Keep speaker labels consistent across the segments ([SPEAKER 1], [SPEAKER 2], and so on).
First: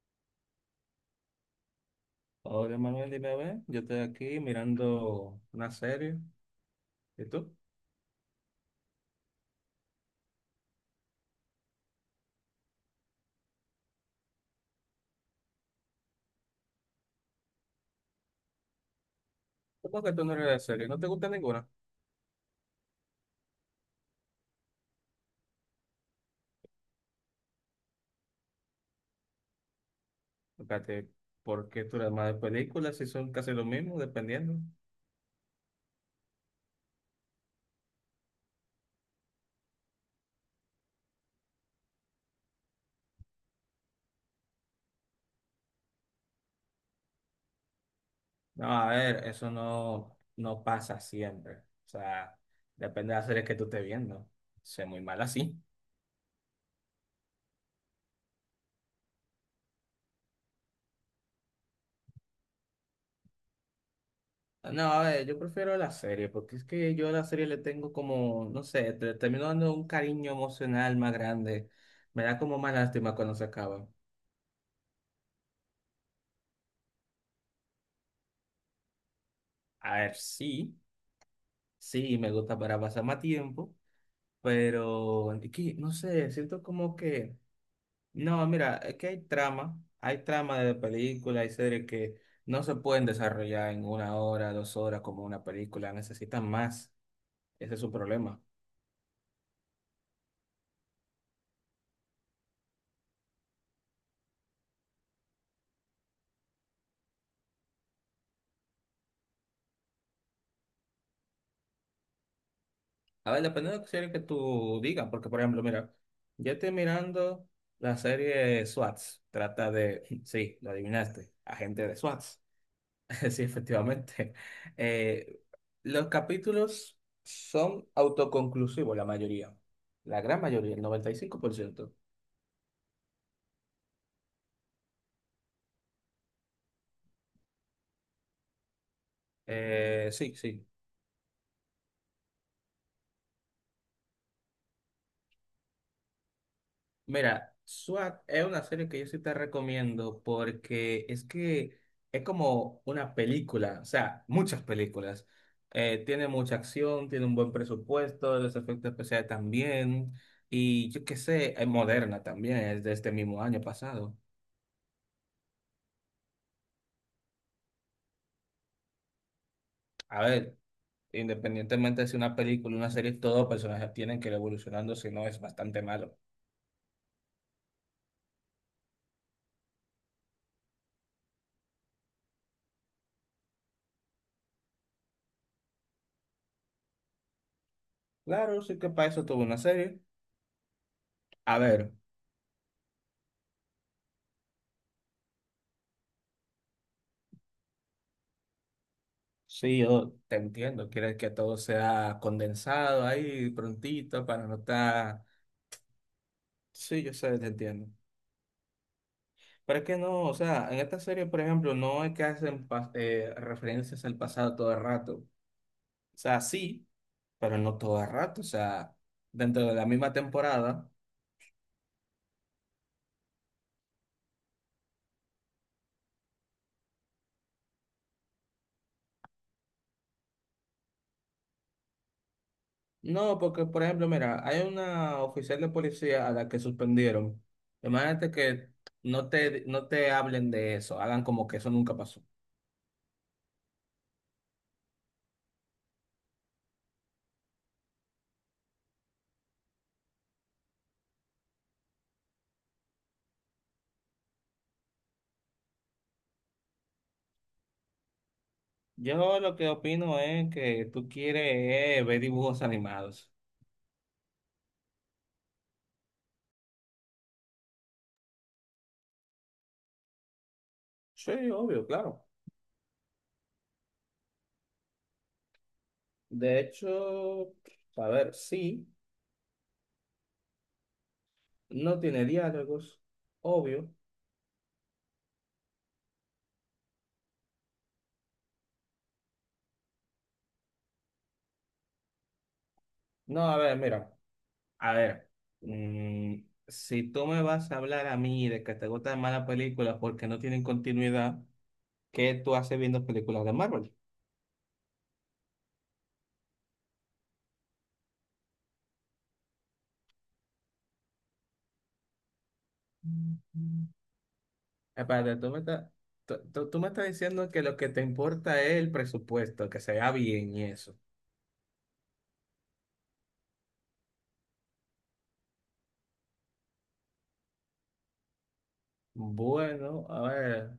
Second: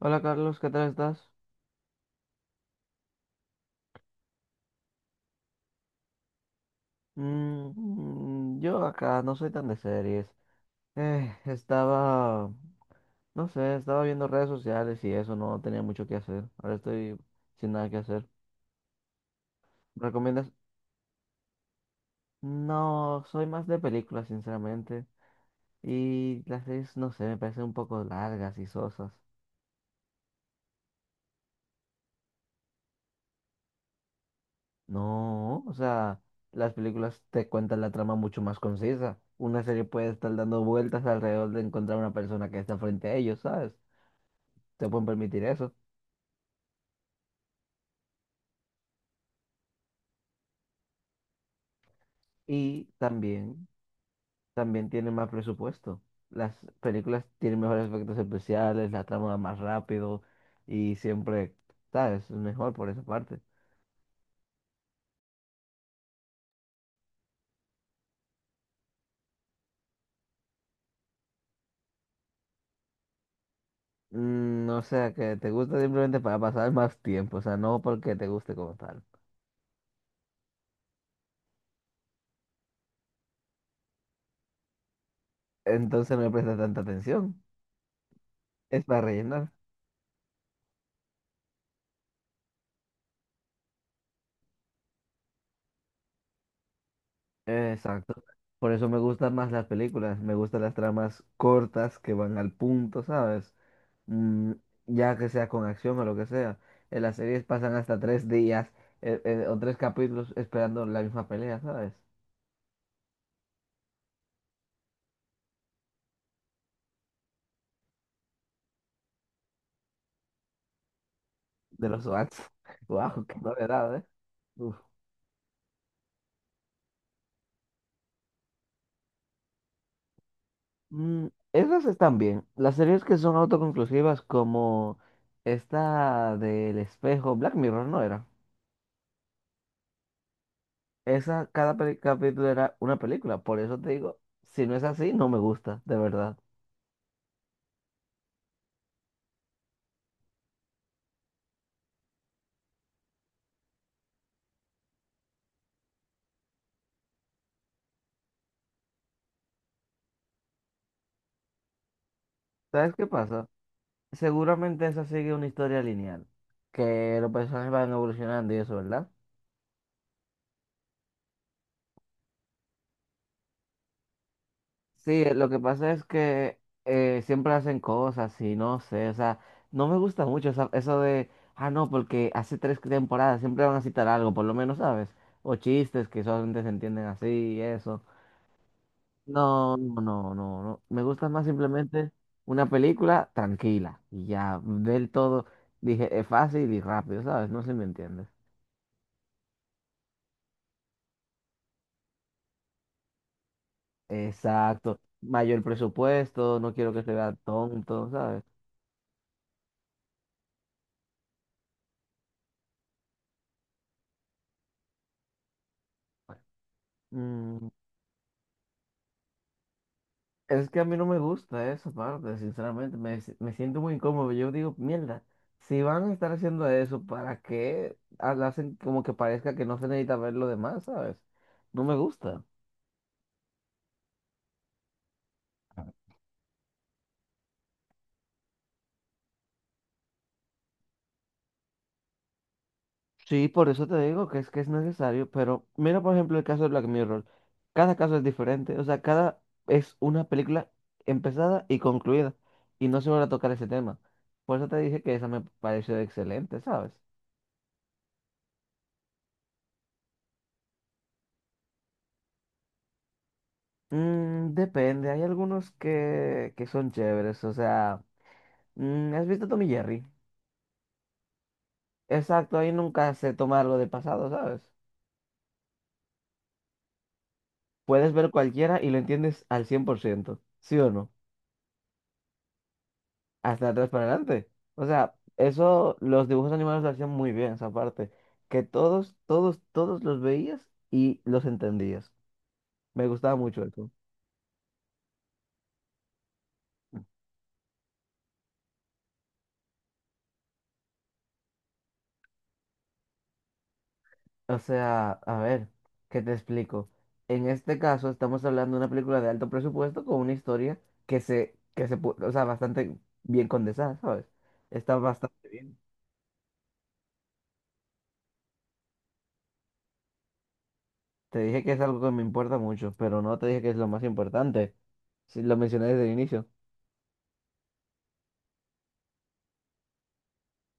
[SPEAKER 1] Hola Carlos, ¿qué tal estás?
[SPEAKER 2] Hola Manuel, dime a ver, yo estoy aquí mirando una serie. ¿Y tú?
[SPEAKER 1] Mm, yo acá no soy tan de series. Eh, estaba, no sé, estaba viendo redes sociales y eso, no tenía mucho que hacer. Ahora estoy sin nada que hacer.
[SPEAKER 2] ¿Cómo que tú no eres
[SPEAKER 1] ¿Recomiendas?
[SPEAKER 2] de serie? ¿No te gusta ninguna?
[SPEAKER 1] No, soy más de películas, sinceramente. Y las series, no sé, me parecen un poco largas y sosas.
[SPEAKER 2] Espérate, ¿por qué tú eres más de películas si son casi lo mismo, dependiendo?
[SPEAKER 1] No, o sea, las películas te cuentan la trama mucho más concisa. Una serie puede estar dando vueltas alrededor de encontrar una persona que está frente a ellos, ¿sabes? Te pueden permitir eso.
[SPEAKER 2] No, a ver, eso no pasa siempre. O sea,
[SPEAKER 1] Y
[SPEAKER 2] depende de la serie que tú
[SPEAKER 1] también,
[SPEAKER 2] estés viendo. Sé
[SPEAKER 1] también
[SPEAKER 2] muy
[SPEAKER 1] tienen
[SPEAKER 2] mal
[SPEAKER 1] más
[SPEAKER 2] así.
[SPEAKER 1] presupuesto. Las películas tienen mejores efectos especiales, la trama va más rápido y siempre, ¿sabes? Es mejor por esa parte.
[SPEAKER 2] No, a ver, yo prefiero la serie, porque es que yo a la serie le tengo como, no sé, termino dando un cariño emocional más grande. Me da como más lástima cuando se acaba.
[SPEAKER 1] Mm, o sea, que te gusta simplemente para pasar más tiempo, o sea, no porque te guste como tal.
[SPEAKER 2] A ver, sí. Sí, me gusta para pasar más tiempo, pero es que, no
[SPEAKER 1] Entonces no le
[SPEAKER 2] sé,
[SPEAKER 1] prestas
[SPEAKER 2] siento
[SPEAKER 1] tanta
[SPEAKER 2] como que,
[SPEAKER 1] atención.
[SPEAKER 2] no, mira,
[SPEAKER 1] Es
[SPEAKER 2] es
[SPEAKER 1] para
[SPEAKER 2] que
[SPEAKER 1] rellenar.
[SPEAKER 2] hay trama de películas hay series que no se pueden desarrollar en una hora, dos horas como una película, necesitan más, ese es su
[SPEAKER 1] Exacto.
[SPEAKER 2] problema.
[SPEAKER 1] Por eso me gustan más las películas, me gustan las tramas cortas que van al punto, ¿sabes? Mm, ya que sea con acción o lo que sea. En las series pasan hasta 3 días o tres capítulos esperando la misma pelea, ¿sabes?
[SPEAKER 2] A ver, depende de la serie que tú digas, porque por ejemplo, mira, yo estoy mirando la serie SWATs, trata de, sí, lo adivinaste, agente
[SPEAKER 1] De
[SPEAKER 2] de
[SPEAKER 1] los
[SPEAKER 2] SWAT.
[SPEAKER 1] SWATs. ¡Wow! ¡Qué
[SPEAKER 2] Sí,
[SPEAKER 1] novedad, eh!
[SPEAKER 2] efectivamente.
[SPEAKER 1] Uf.
[SPEAKER 2] Eh, los capítulos son autoconclusivos, la mayoría. La gran mayoría, el
[SPEAKER 1] Mm, esas
[SPEAKER 2] 95%.
[SPEAKER 1] están bien. Las series que son autoconclusivas como esta del espejo, Black Mirror, ¿no era?
[SPEAKER 2] Sí, sí.
[SPEAKER 1] Esa, cada capítulo era una película. Por eso te digo, si no es así, no me gusta, de verdad.
[SPEAKER 2] Mira, SWAT es una serie que yo sí te recomiendo porque es que es como una película, o sea, muchas películas. Tiene mucha acción, tiene un buen presupuesto, los efectos especiales también. Y yo qué sé, es moderna también, es de
[SPEAKER 1] ¿Sabes qué
[SPEAKER 2] este mismo
[SPEAKER 1] pasa?
[SPEAKER 2] año pasado.
[SPEAKER 1] Seguramente esa sigue una historia lineal, que los personajes van evolucionando y eso, ¿verdad?
[SPEAKER 2] A ver. Independientemente de si una película, una serie, todos personajes tienen que ir evolucionando, si
[SPEAKER 1] Sí,
[SPEAKER 2] no es
[SPEAKER 1] lo que
[SPEAKER 2] bastante
[SPEAKER 1] pasa es
[SPEAKER 2] malo.
[SPEAKER 1] que siempre hacen cosas y no sé, o sea, no me gusta mucho eso de, ah, no, porque hace tres temporadas siempre van a citar algo, por lo menos, ¿sabes? O chistes que solamente se entienden así y eso.
[SPEAKER 2] Claro, sí que para eso tuvo una
[SPEAKER 1] No,
[SPEAKER 2] serie.
[SPEAKER 1] no, no, no, no. Me gusta más
[SPEAKER 2] A ver,
[SPEAKER 1] simplemente una película tranquila y ya del todo, dije, es fácil y rápido, ¿sabes? No sé si me entiendes.
[SPEAKER 2] sí, yo te entiendo, quieres que todo sea condensado ahí prontito para no
[SPEAKER 1] Exacto.
[SPEAKER 2] estar...
[SPEAKER 1] Mayor presupuesto, no quiero que
[SPEAKER 2] Sí,
[SPEAKER 1] se
[SPEAKER 2] yo
[SPEAKER 1] vea
[SPEAKER 2] sé, te entiendo.
[SPEAKER 1] tonto, ¿sabes?
[SPEAKER 2] Pero es que no, o sea, en esta serie, por ejemplo, no es que hacen referencias al pasado todo el rato. O sea, sí, pero
[SPEAKER 1] Mm,
[SPEAKER 2] no todo el rato. O sea, dentro de la misma
[SPEAKER 1] es que a
[SPEAKER 2] temporada.
[SPEAKER 1] mí no me gusta esa parte, sinceramente. Me siento muy incómodo. Yo digo, mierda, si van a estar haciendo eso, ¿para qué? Ah, lo hacen como que parezca que no se necesita ver lo demás, ¿sabes? No me gusta.
[SPEAKER 2] No, porque por ejemplo, mira, hay una oficial de policía a la que suspendieron. Imagínate que no te hablen de eso, hagan como que eso nunca pasó.
[SPEAKER 1] Sí, por eso te digo que es necesario, pero mira por ejemplo el caso de Black Mirror. Cada caso es diferente, o sea, cada es una película empezada y concluida, y no se vuelve a tocar ese tema. Por eso te dije que esa me pareció excelente, ¿sabes?
[SPEAKER 2] Yo lo que opino es que tú quieres ver dibujos animados.
[SPEAKER 1] Mm, depende, hay algunos que son chéveres, o sea, ¿has visto Tommy Jerry?
[SPEAKER 2] Sí, obvio, claro.
[SPEAKER 1] Exacto, ahí nunca se toma algo del pasado, ¿sabes?
[SPEAKER 2] De hecho, a
[SPEAKER 1] Puedes ver
[SPEAKER 2] ver,
[SPEAKER 1] cualquiera
[SPEAKER 2] sí,
[SPEAKER 1] y lo entiendes al 100%, ¿sí o no?
[SPEAKER 2] no tiene diálogos,
[SPEAKER 1] Hasta atrás
[SPEAKER 2] obvio.
[SPEAKER 1] para adelante. O sea, eso los dibujos animados lo hacían muy bien, esa parte. Que todos, todos, todos los veías y los entendías. Me gustaba
[SPEAKER 2] No, a
[SPEAKER 1] mucho
[SPEAKER 2] ver,
[SPEAKER 1] eso.
[SPEAKER 2] mira, a ver, mm, si tú me vas a hablar a mí de que te gustan malas películas porque no tienen continuidad. ¿Qué tú haces viendo películas de Marvel?
[SPEAKER 1] O sea, a ver, ¿qué te explico? En este caso estamos hablando de una película de alto presupuesto con una historia que se, o sea, bastante bien condensada, ¿sabes? Está
[SPEAKER 2] Espérate,
[SPEAKER 1] bastante
[SPEAKER 2] tú me
[SPEAKER 1] bien.
[SPEAKER 2] estás, tú me estás diciendo que lo que te importa es el presupuesto, que se vea bien y eso.
[SPEAKER 1] Te dije que es algo que me importa mucho, pero no te dije que es lo más importante. Si lo mencioné desde el inicio.
[SPEAKER 2] Bueno, a ver,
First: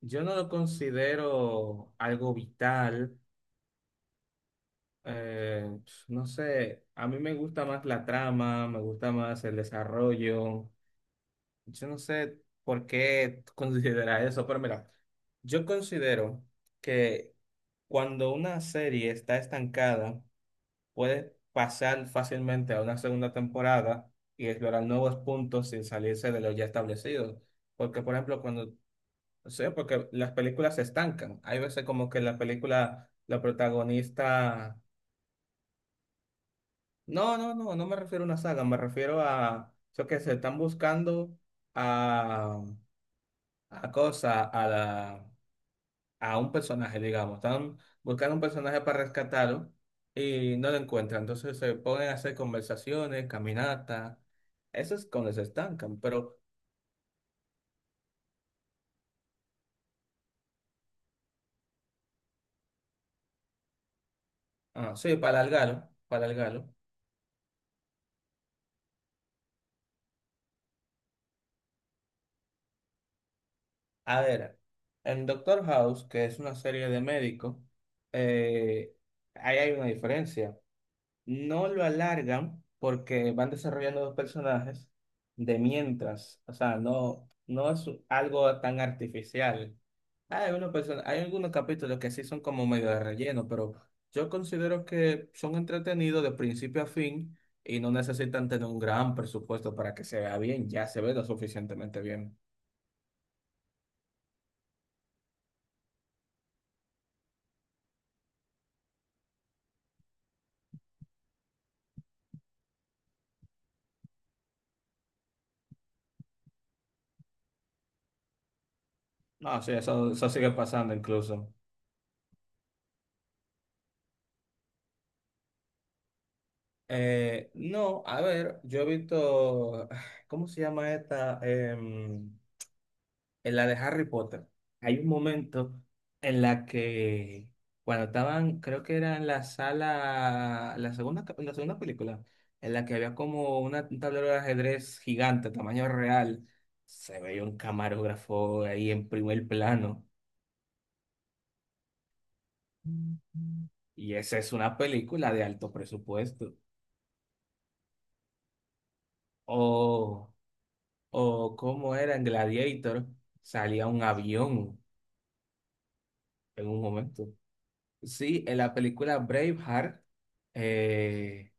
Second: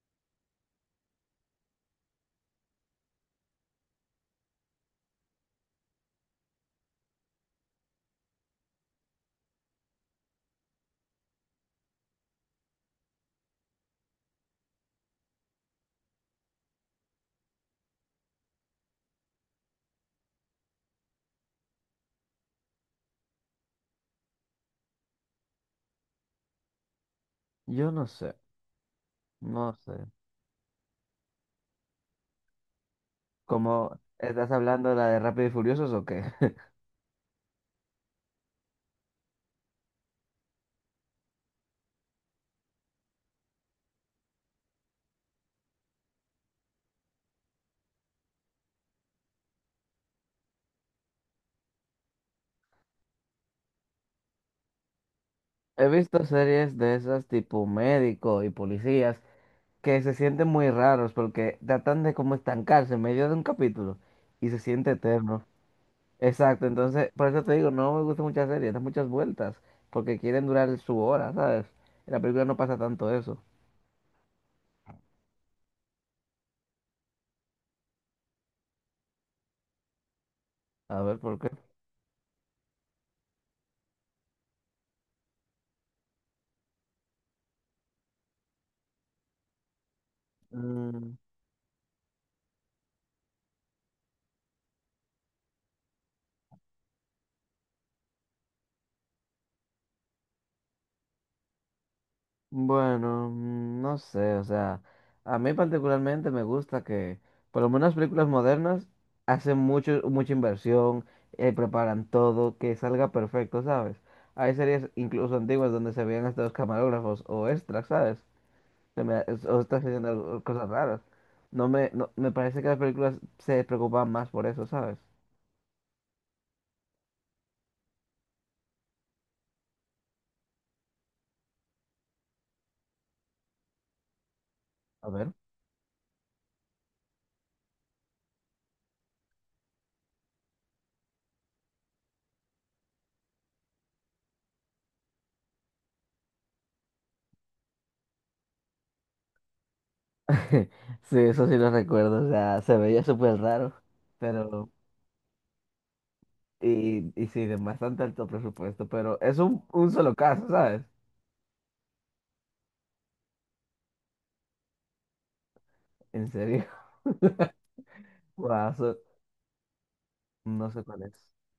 [SPEAKER 2] yo no lo considero algo vital. eh, no sé, a mí me gusta más la trama, me gusta más el desarrollo. Yo no sé por qué tú consideras eso, pero mira, yo considero que cuando una serie está estancada, puede pasar fácilmente a una segunda temporada y explorar nuevos puntos sin salirse de lo ya establecido.
[SPEAKER 1] Yo
[SPEAKER 2] Porque,
[SPEAKER 1] no
[SPEAKER 2] por
[SPEAKER 1] sé,
[SPEAKER 2] ejemplo, cuando, o
[SPEAKER 1] no
[SPEAKER 2] sea, porque
[SPEAKER 1] sé.
[SPEAKER 2] las películas se estancan. Hay veces como que la película, la
[SPEAKER 1] ¿Cómo estás
[SPEAKER 2] protagonista,
[SPEAKER 1] hablando la de Rápido y Furiosos o qué?
[SPEAKER 2] no, no, no, no me refiero a una saga, me refiero a, yo que se están buscando a, a cosa, a la a un personaje, digamos. Están buscando un personaje para rescatarlo y no lo encuentran. Entonces se ponen a hacer conversaciones, caminatas. Eso es cuando se
[SPEAKER 1] He
[SPEAKER 2] estancan.
[SPEAKER 1] visto
[SPEAKER 2] Pero,
[SPEAKER 1] series de esas tipo médico y policías que se sienten muy raros porque tratan de como estancarse en medio de un capítulo y se siente
[SPEAKER 2] ah, sí, para
[SPEAKER 1] eterno.
[SPEAKER 2] alargarlo, para
[SPEAKER 1] Exacto,
[SPEAKER 2] alargarlo.
[SPEAKER 1] entonces por eso te digo, no me gustan muchas series, dan muchas vueltas porque quieren durar su hora, ¿sabes? En la película no pasa tanto eso.
[SPEAKER 2] A ver, en Doctor House, que es una serie de médicos, eh, ahí hay una diferencia.
[SPEAKER 1] A ver, ¿por qué?
[SPEAKER 2] No lo alargan porque van desarrollando dos personajes de mientras. O sea, no, no es algo tan artificial. Hay, algunos
[SPEAKER 1] Mm.
[SPEAKER 2] hay algunos capítulos que sí son como medio de relleno, pero yo considero que son entretenidos de principio a fin y no necesitan tener un gran presupuesto para que se vea bien, ya se ve lo suficientemente bien.
[SPEAKER 1] Bueno, no sé, o sea, a mí particularmente me gusta que, por lo menos las películas modernas, hacen mucha inversión, preparan todo, que salga perfecto, ¿sabes? Hay series incluso antiguas donde se veían hasta los camarógrafos o extras, ¿sabes?
[SPEAKER 2] No,
[SPEAKER 1] O
[SPEAKER 2] sí,
[SPEAKER 1] estás haciendo
[SPEAKER 2] eso sigue
[SPEAKER 1] cosas
[SPEAKER 2] pasando
[SPEAKER 1] raras.
[SPEAKER 2] incluso.
[SPEAKER 1] No me, no, me parece que las películas se preocupan más por eso, ¿sabes?
[SPEAKER 2] No, a ver, yo he visto, ¿cómo se llama esta? En la de Harry Potter, hay un
[SPEAKER 1] A ver.
[SPEAKER 2] momento en la que cuando estaban, creo que era en la sala, la segunda, la segunda película, en la que había como una, un tablero de ajedrez gigante, tamaño real, se veía un camarógrafo ahí en primer plano.
[SPEAKER 1] Sí, eso sí lo recuerdo, o sea, se veía súper
[SPEAKER 2] Ujú.
[SPEAKER 1] raro,
[SPEAKER 2] Y esa es
[SPEAKER 1] pero.
[SPEAKER 2] una película de alto presupuesto.
[SPEAKER 1] Y sí, de bastante alto presupuesto, pero es un solo
[SPEAKER 2] O,
[SPEAKER 1] caso, ¿sabes?
[SPEAKER 2] o como era en Gladiator, salía un avión
[SPEAKER 1] En serio.
[SPEAKER 2] en un momento. Sí, en
[SPEAKER 1] Guau,
[SPEAKER 2] la
[SPEAKER 1] so-
[SPEAKER 2] película Braveheart
[SPEAKER 1] no sé cuál es.
[SPEAKER 2] eh,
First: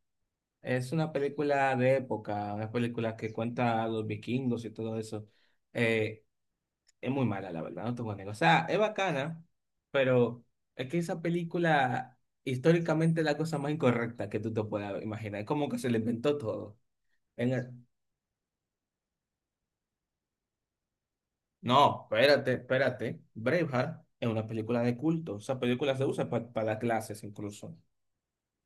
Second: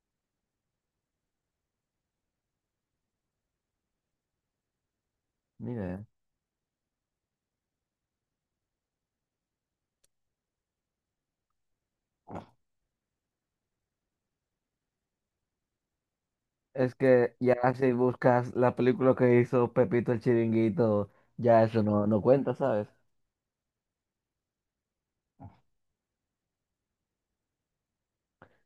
[SPEAKER 2] es una película de época, una película que cuenta a los vikingos y todo eso.
[SPEAKER 1] Mira,
[SPEAKER 2] Eh, es muy mala, la verdad, no te voy a negar. O sea, es bacana, pero es que esa película históricamente es la cosa más incorrecta que tú te puedas imaginar. Es como que se le inventó todo.
[SPEAKER 1] es que
[SPEAKER 2] En
[SPEAKER 1] ya
[SPEAKER 2] el-
[SPEAKER 1] si buscas la película que hizo Pepito el Chiringuito, ya eso
[SPEAKER 2] No,
[SPEAKER 1] no cuenta,
[SPEAKER 2] espérate,
[SPEAKER 1] ¿sabes?
[SPEAKER 2] espérate. Braveheart es una película de culto. Esa película se usa para las clases incluso,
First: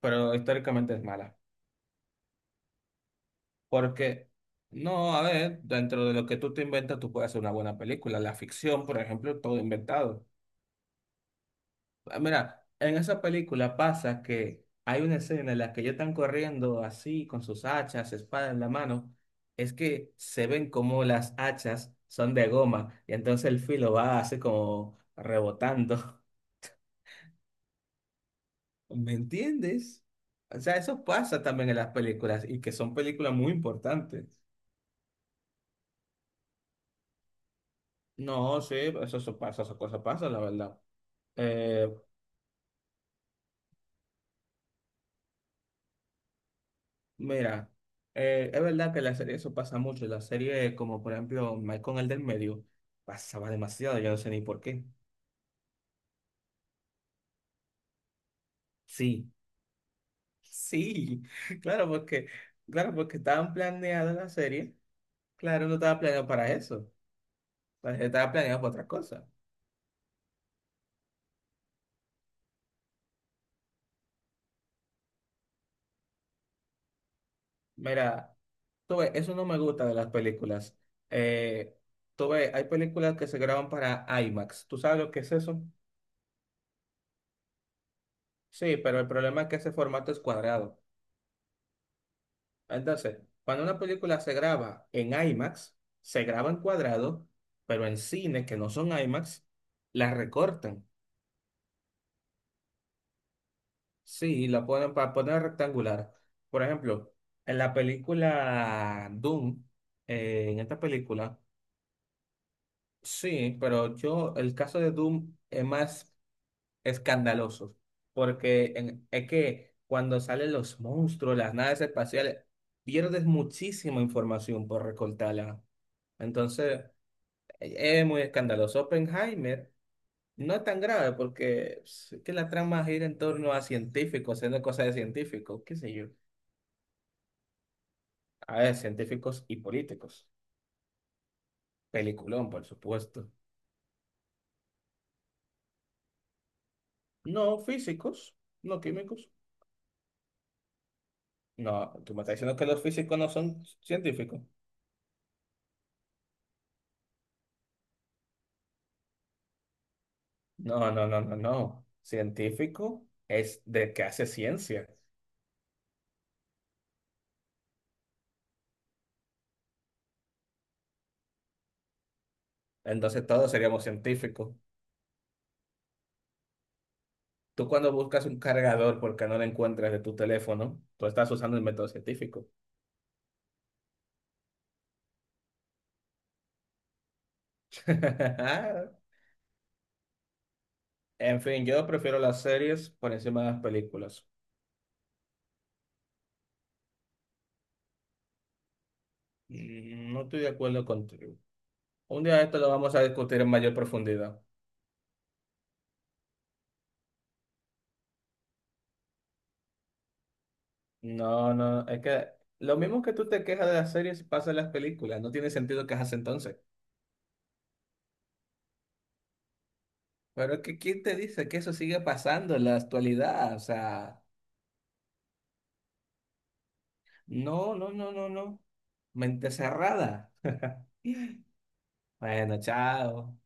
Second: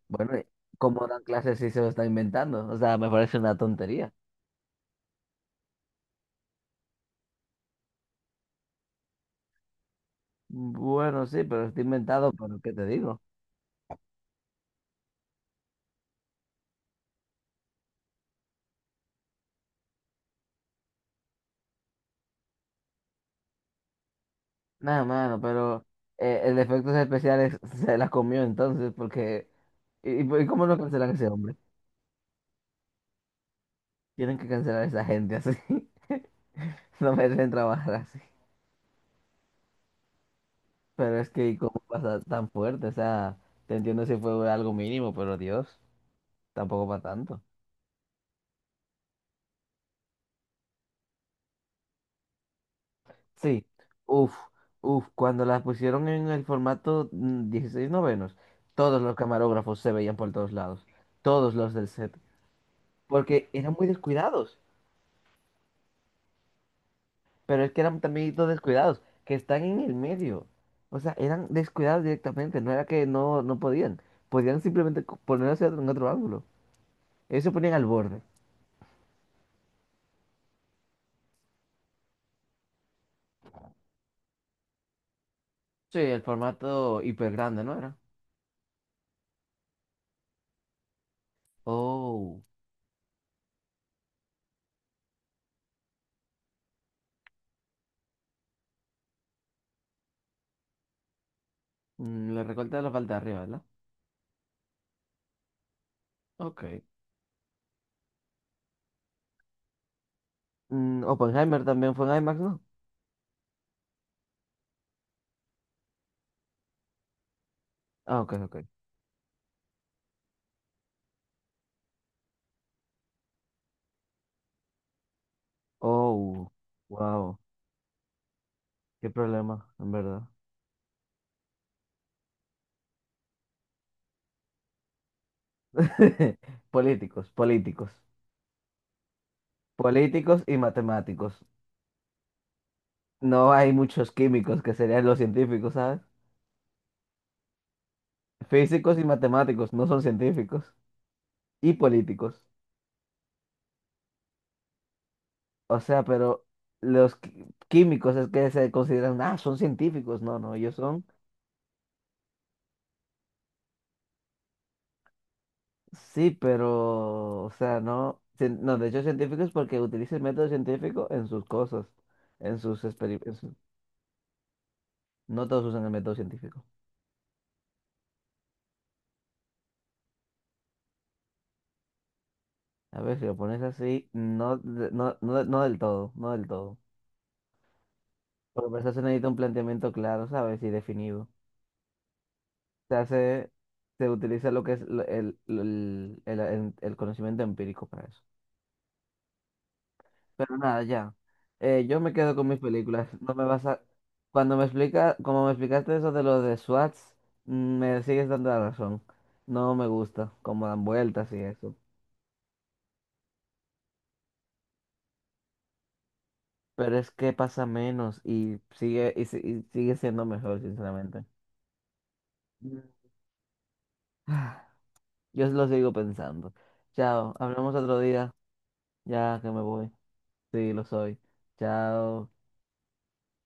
[SPEAKER 2] pero
[SPEAKER 1] Bueno, y
[SPEAKER 2] históricamente es
[SPEAKER 1] ¿cómo dan
[SPEAKER 2] mala.
[SPEAKER 1] clases si se lo está inventando? O sea, me parece una tontería.
[SPEAKER 2] Porque, no, a ver, dentro de lo que tú te inventas, tú puedes hacer una buena película. La ficción, por ejemplo, todo inventado.
[SPEAKER 1] Bueno, sí, pero está
[SPEAKER 2] Ah,
[SPEAKER 1] inventado, pero
[SPEAKER 2] mira,
[SPEAKER 1] ¿qué te
[SPEAKER 2] en
[SPEAKER 1] digo?
[SPEAKER 2] esa película pasa que hay una escena en la que ellos están corriendo así, con sus hachas, espada en la mano. Es que se ven como las hachas son de goma y entonces el filo va así como
[SPEAKER 1] Nada, mano, pero
[SPEAKER 2] rebotando.
[SPEAKER 1] el de efectos especiales se la comió entonces,
[SPEAKER 2] ¿Me
[SPEAKER 1] porque.
[SPEAKER 2] entiendes?
[SPEAKER 1] ¿Y
[SPEAKER 2] O
[SPEAKER 1] cómo
[SPEAKER 2] sea,
[SPEAKER 1] no
[SPEAKER 2] eso
[SPEAKER 1] cancelan a ese
[SPEAKER 2] pasa
[SPEAKER 1] hombre?
[SPEAKER 2] también en las películas y que son películas muy importantes.
[SPEAKER 1] Tienen que cancelar a esa gente así. No merecen trabajar así.
[SPEAKER 2] No, sí, eso pasa, esas cosas pasan, la verdad.
[SPEAKER 1] Pero es que, ¿cómo
[SPEAKER 2] Eh,
[SPEAKER 1] pasa tan fuerte? O sea, te entiendo si fue algo mínimo, pero Dios, tampoco para tanto.
[SPEAKER 2] Mira, es verdad que en la serie eso pasa mucho. En la serie, como por ejemplo, Mike con el del medio, pasaba
[SPEAKER 1] Sí,
[SPEAKER 2] demasiado, yo no sé
[SPEAKER 1] uff,
[SPEAKER 2] ni por qué.
[SPEAKER 1] cuando las pusieron en el formato 16 novenos, todos los
[SPEAKER 2] Sí,
[SPEAKER 1] camarógrafos se veían por todos lados.
[SPEAKER 2] sí,
[SPEAKER 1] Todos los del
[SPEAKER 2] claro,
[SPEAKER 1] set.
[SPEAKER 2] porque, claro, porque
[SPEAKER 1] Porque
[SPEAKER 2] estaban
[SPEAKER 1] eran muy
[SPEAKER 2] planeadas la
[SPEAKER 1] descuidados.
[SPEAKER 2] serie. Claro, no estaba planeado para eso.
[SPEAKER 1] Pero es que
[SPEAKER 2] La
[SPEAKER 1] eran
[SPEAKER 2] serie estaba
[SPEAKER 1] también todos
[SPEAKER 2] planeado para otra
[SPEAKER 1] descuidados,
[SPEAKER 2] cosa.
[SPEAKER 1] que están en el medio. O sea, eran descuidados directamente. No era que no podían. Podían simplemente ponerse en otro ángulo. Ellos se ponían al borde.
[SPEAKER 2] Mira, tú ves, eso no me gusta de las películas. Eh, Tú ves, hay películas que se graban para IMAX. ¿Tú sabes lo que es eso?
[SPEAKER 1] Sí, el formato hiper grande, ¿no era?
[SPEAKER 2] Sí, pero el problema es que ese formato es cuadrado.
[SPEAKER 1] Oh,
[SPEAKER 2] Entonces, cuando una película se graba en IMAX, se graba en cuadrado, pero en cines que no son IMAX, la recortan.
[SPEAKER 1] le recorta la parte de arriba, ¿verdad?
[SPEAKER 2] Sí, y la ponen para poner rectangular.
[SPEAKER 1] Ok.
[SPEAKER 2] Por ejemplo, en la película Doom, en esta
[SPEAKER 1] Mm,
[SPEAKER 2] película,
[SPEAKER 1] Oppenheimer también fue en IMAX, ¿no?
[SPEAKER 2] sí, pero yo, el caso de Doom es más escandaloso,
[SPEAKER 1] Ah, ok, ok.
[SPEAKER 2] es que cuando salen los monstruos, las naves espaciales, pierdes muchísima información por recortarla.
[SPEAKER 1] Oh,
[SPEAKER 2] Entonces...
[SPEAKER 1] wow.
[SPEAKER 2] Es muy escandaloso.
[SPEAKER 1] Qué problema,
[SPEAKER 2] Oppenheimer
[SPEAKER 1] en verdad.
[SPEAKER 2] no es tan grave porque pues, es que la trama gira en torno a científicos, haciendo cosas de científicos, qué sé yo.
[SPEAKER 1] Políticos, políticos.
[SPEAKER 2] A ver, científicos y políticos.
[SPEAKER 1] Políticos y matemáticos.
[SPEAKER 2] Peliculón, por supuesto.
[SPEAKER 1] No hay muchos químicos que serían los científicos, ¿sabes?
[SPEAKER 2] No físicos, no
[SPEAKER 1] Físicos y
[SPEAKER 2] químicos.
[SPEAKER 1] matemáticos no son científicos. Y
[SPEAKER 2] No, tú me estás
[SPEAKER 1] políticos.
[SPEAKER 2] diciendo que los físicos no son científicos.
[SPEAKER 1] O sea, pero los químicos es que se consideran, ah, son científicos. No, no, ellos
[SPEAKER 2] No,
[SPEAKER 1] son,
[SPEAKER 2] no, no, no, no. Científico es de que hace ciencia.
[SPEAKER 1] sí, pero, o sea, no, no, de hecho científicos porque utilizan el método científico en sus cosas, en sus
[SPEAKER 2] Entonces
[SPEAKER 1] experimentos.
[SPEAKER 2] todos seríamos científicos.
[SPEAKER 1] No todos usan el método científico.
[SPEAKER 2] Tú cuando buscas un cargador porque no lo encuentras de tu teléfono, tú estás usando el método científico.
[SPEAKER 1] A ver, si lo pones así, no, no, no, no del todo, no del todo. Porque para eso se necesita un planteamiento claro, ¿sabes? Y definido.
[SPEAKER 2] En fin, yo prefiero las series
[SPEAKER 1] Se
[SPEAKER 2] por encima
[SPEAKER 1] hace,
[SPEAKER 2] de las
[SPEAKER 1] se
[SPEAKER 2] películas.
[SPEAKER 1] utiliza lo que es el conocimiento empírico para eso.
[SPEAKER 2] Mm, no estoy de
[SPEAKER 1] Pero nada,
[SPEAKER 2] acuerdo
[SPEAKER 1] ya.
[SPEAKER 2] contigo.
[SPEAKER 1] Yo me
[SPEAKER 2] Un
[SPEAKER 1] quedo
[SPEAKER 2] día
[SPEAKER 1] con
[SPEAKER 2] esto
[SPEAKER 1] mis
[SPEAKER 2] lo vamos a
[SPEAKER 1] películas. No
[SPEAKER 2] discutir
[SPEAKER 1] me
[SPEAKER 2] en
[SPEAKER 1] vas
[SPEAKER 2] mayor
[SPEAKER 1] a.
[SPEAKER 2] profundidad.
[SPEAKER 1] Cuando como me explicaste eso de lo de SWATs. Me sigues dando la razón. No me gusta cómo dan vueltas y
[SPEAKER 2] No,
[SPEAKER 1] eso.
[SPEAKER 2] no, es que lo mismo que tú te quejas de las series pasa en las películas. No tiene sentido quejarse entonces.
[SPEAKER 1] Pero es que pasa menos y sigue, y, si- y sigue siendo
[SPEAKER 2] Pero es
[SPEAKER 1] mejor,
[SPEAKER 2] que ¿quién te
[SPEAKER 1] sinceramente.
[SPEAKER 2] dice que eso sigue pasando en la
[SPEAKER 1] Mm.
[SPEAKER 2] actualidad? O sea,
[SPEAKER 1] Yo lo sigo pensando. Chao, hablamos
[SPEAKER 2] no, no,
[SPEAKER 1] otro
[SPEAKER 2] no, no,
[SPEAKER 1] día.
[SPEAKER 2] no.
[SPEAKER 1] Ya que
[SPEAKER 2] Mente
[SPEAKER 1] me voy.
[SPEAKER 2] cerrada.
[SPEAKER 1] Sí, lo soy. Chao.
[SPEAKER 2] Bueno, chao.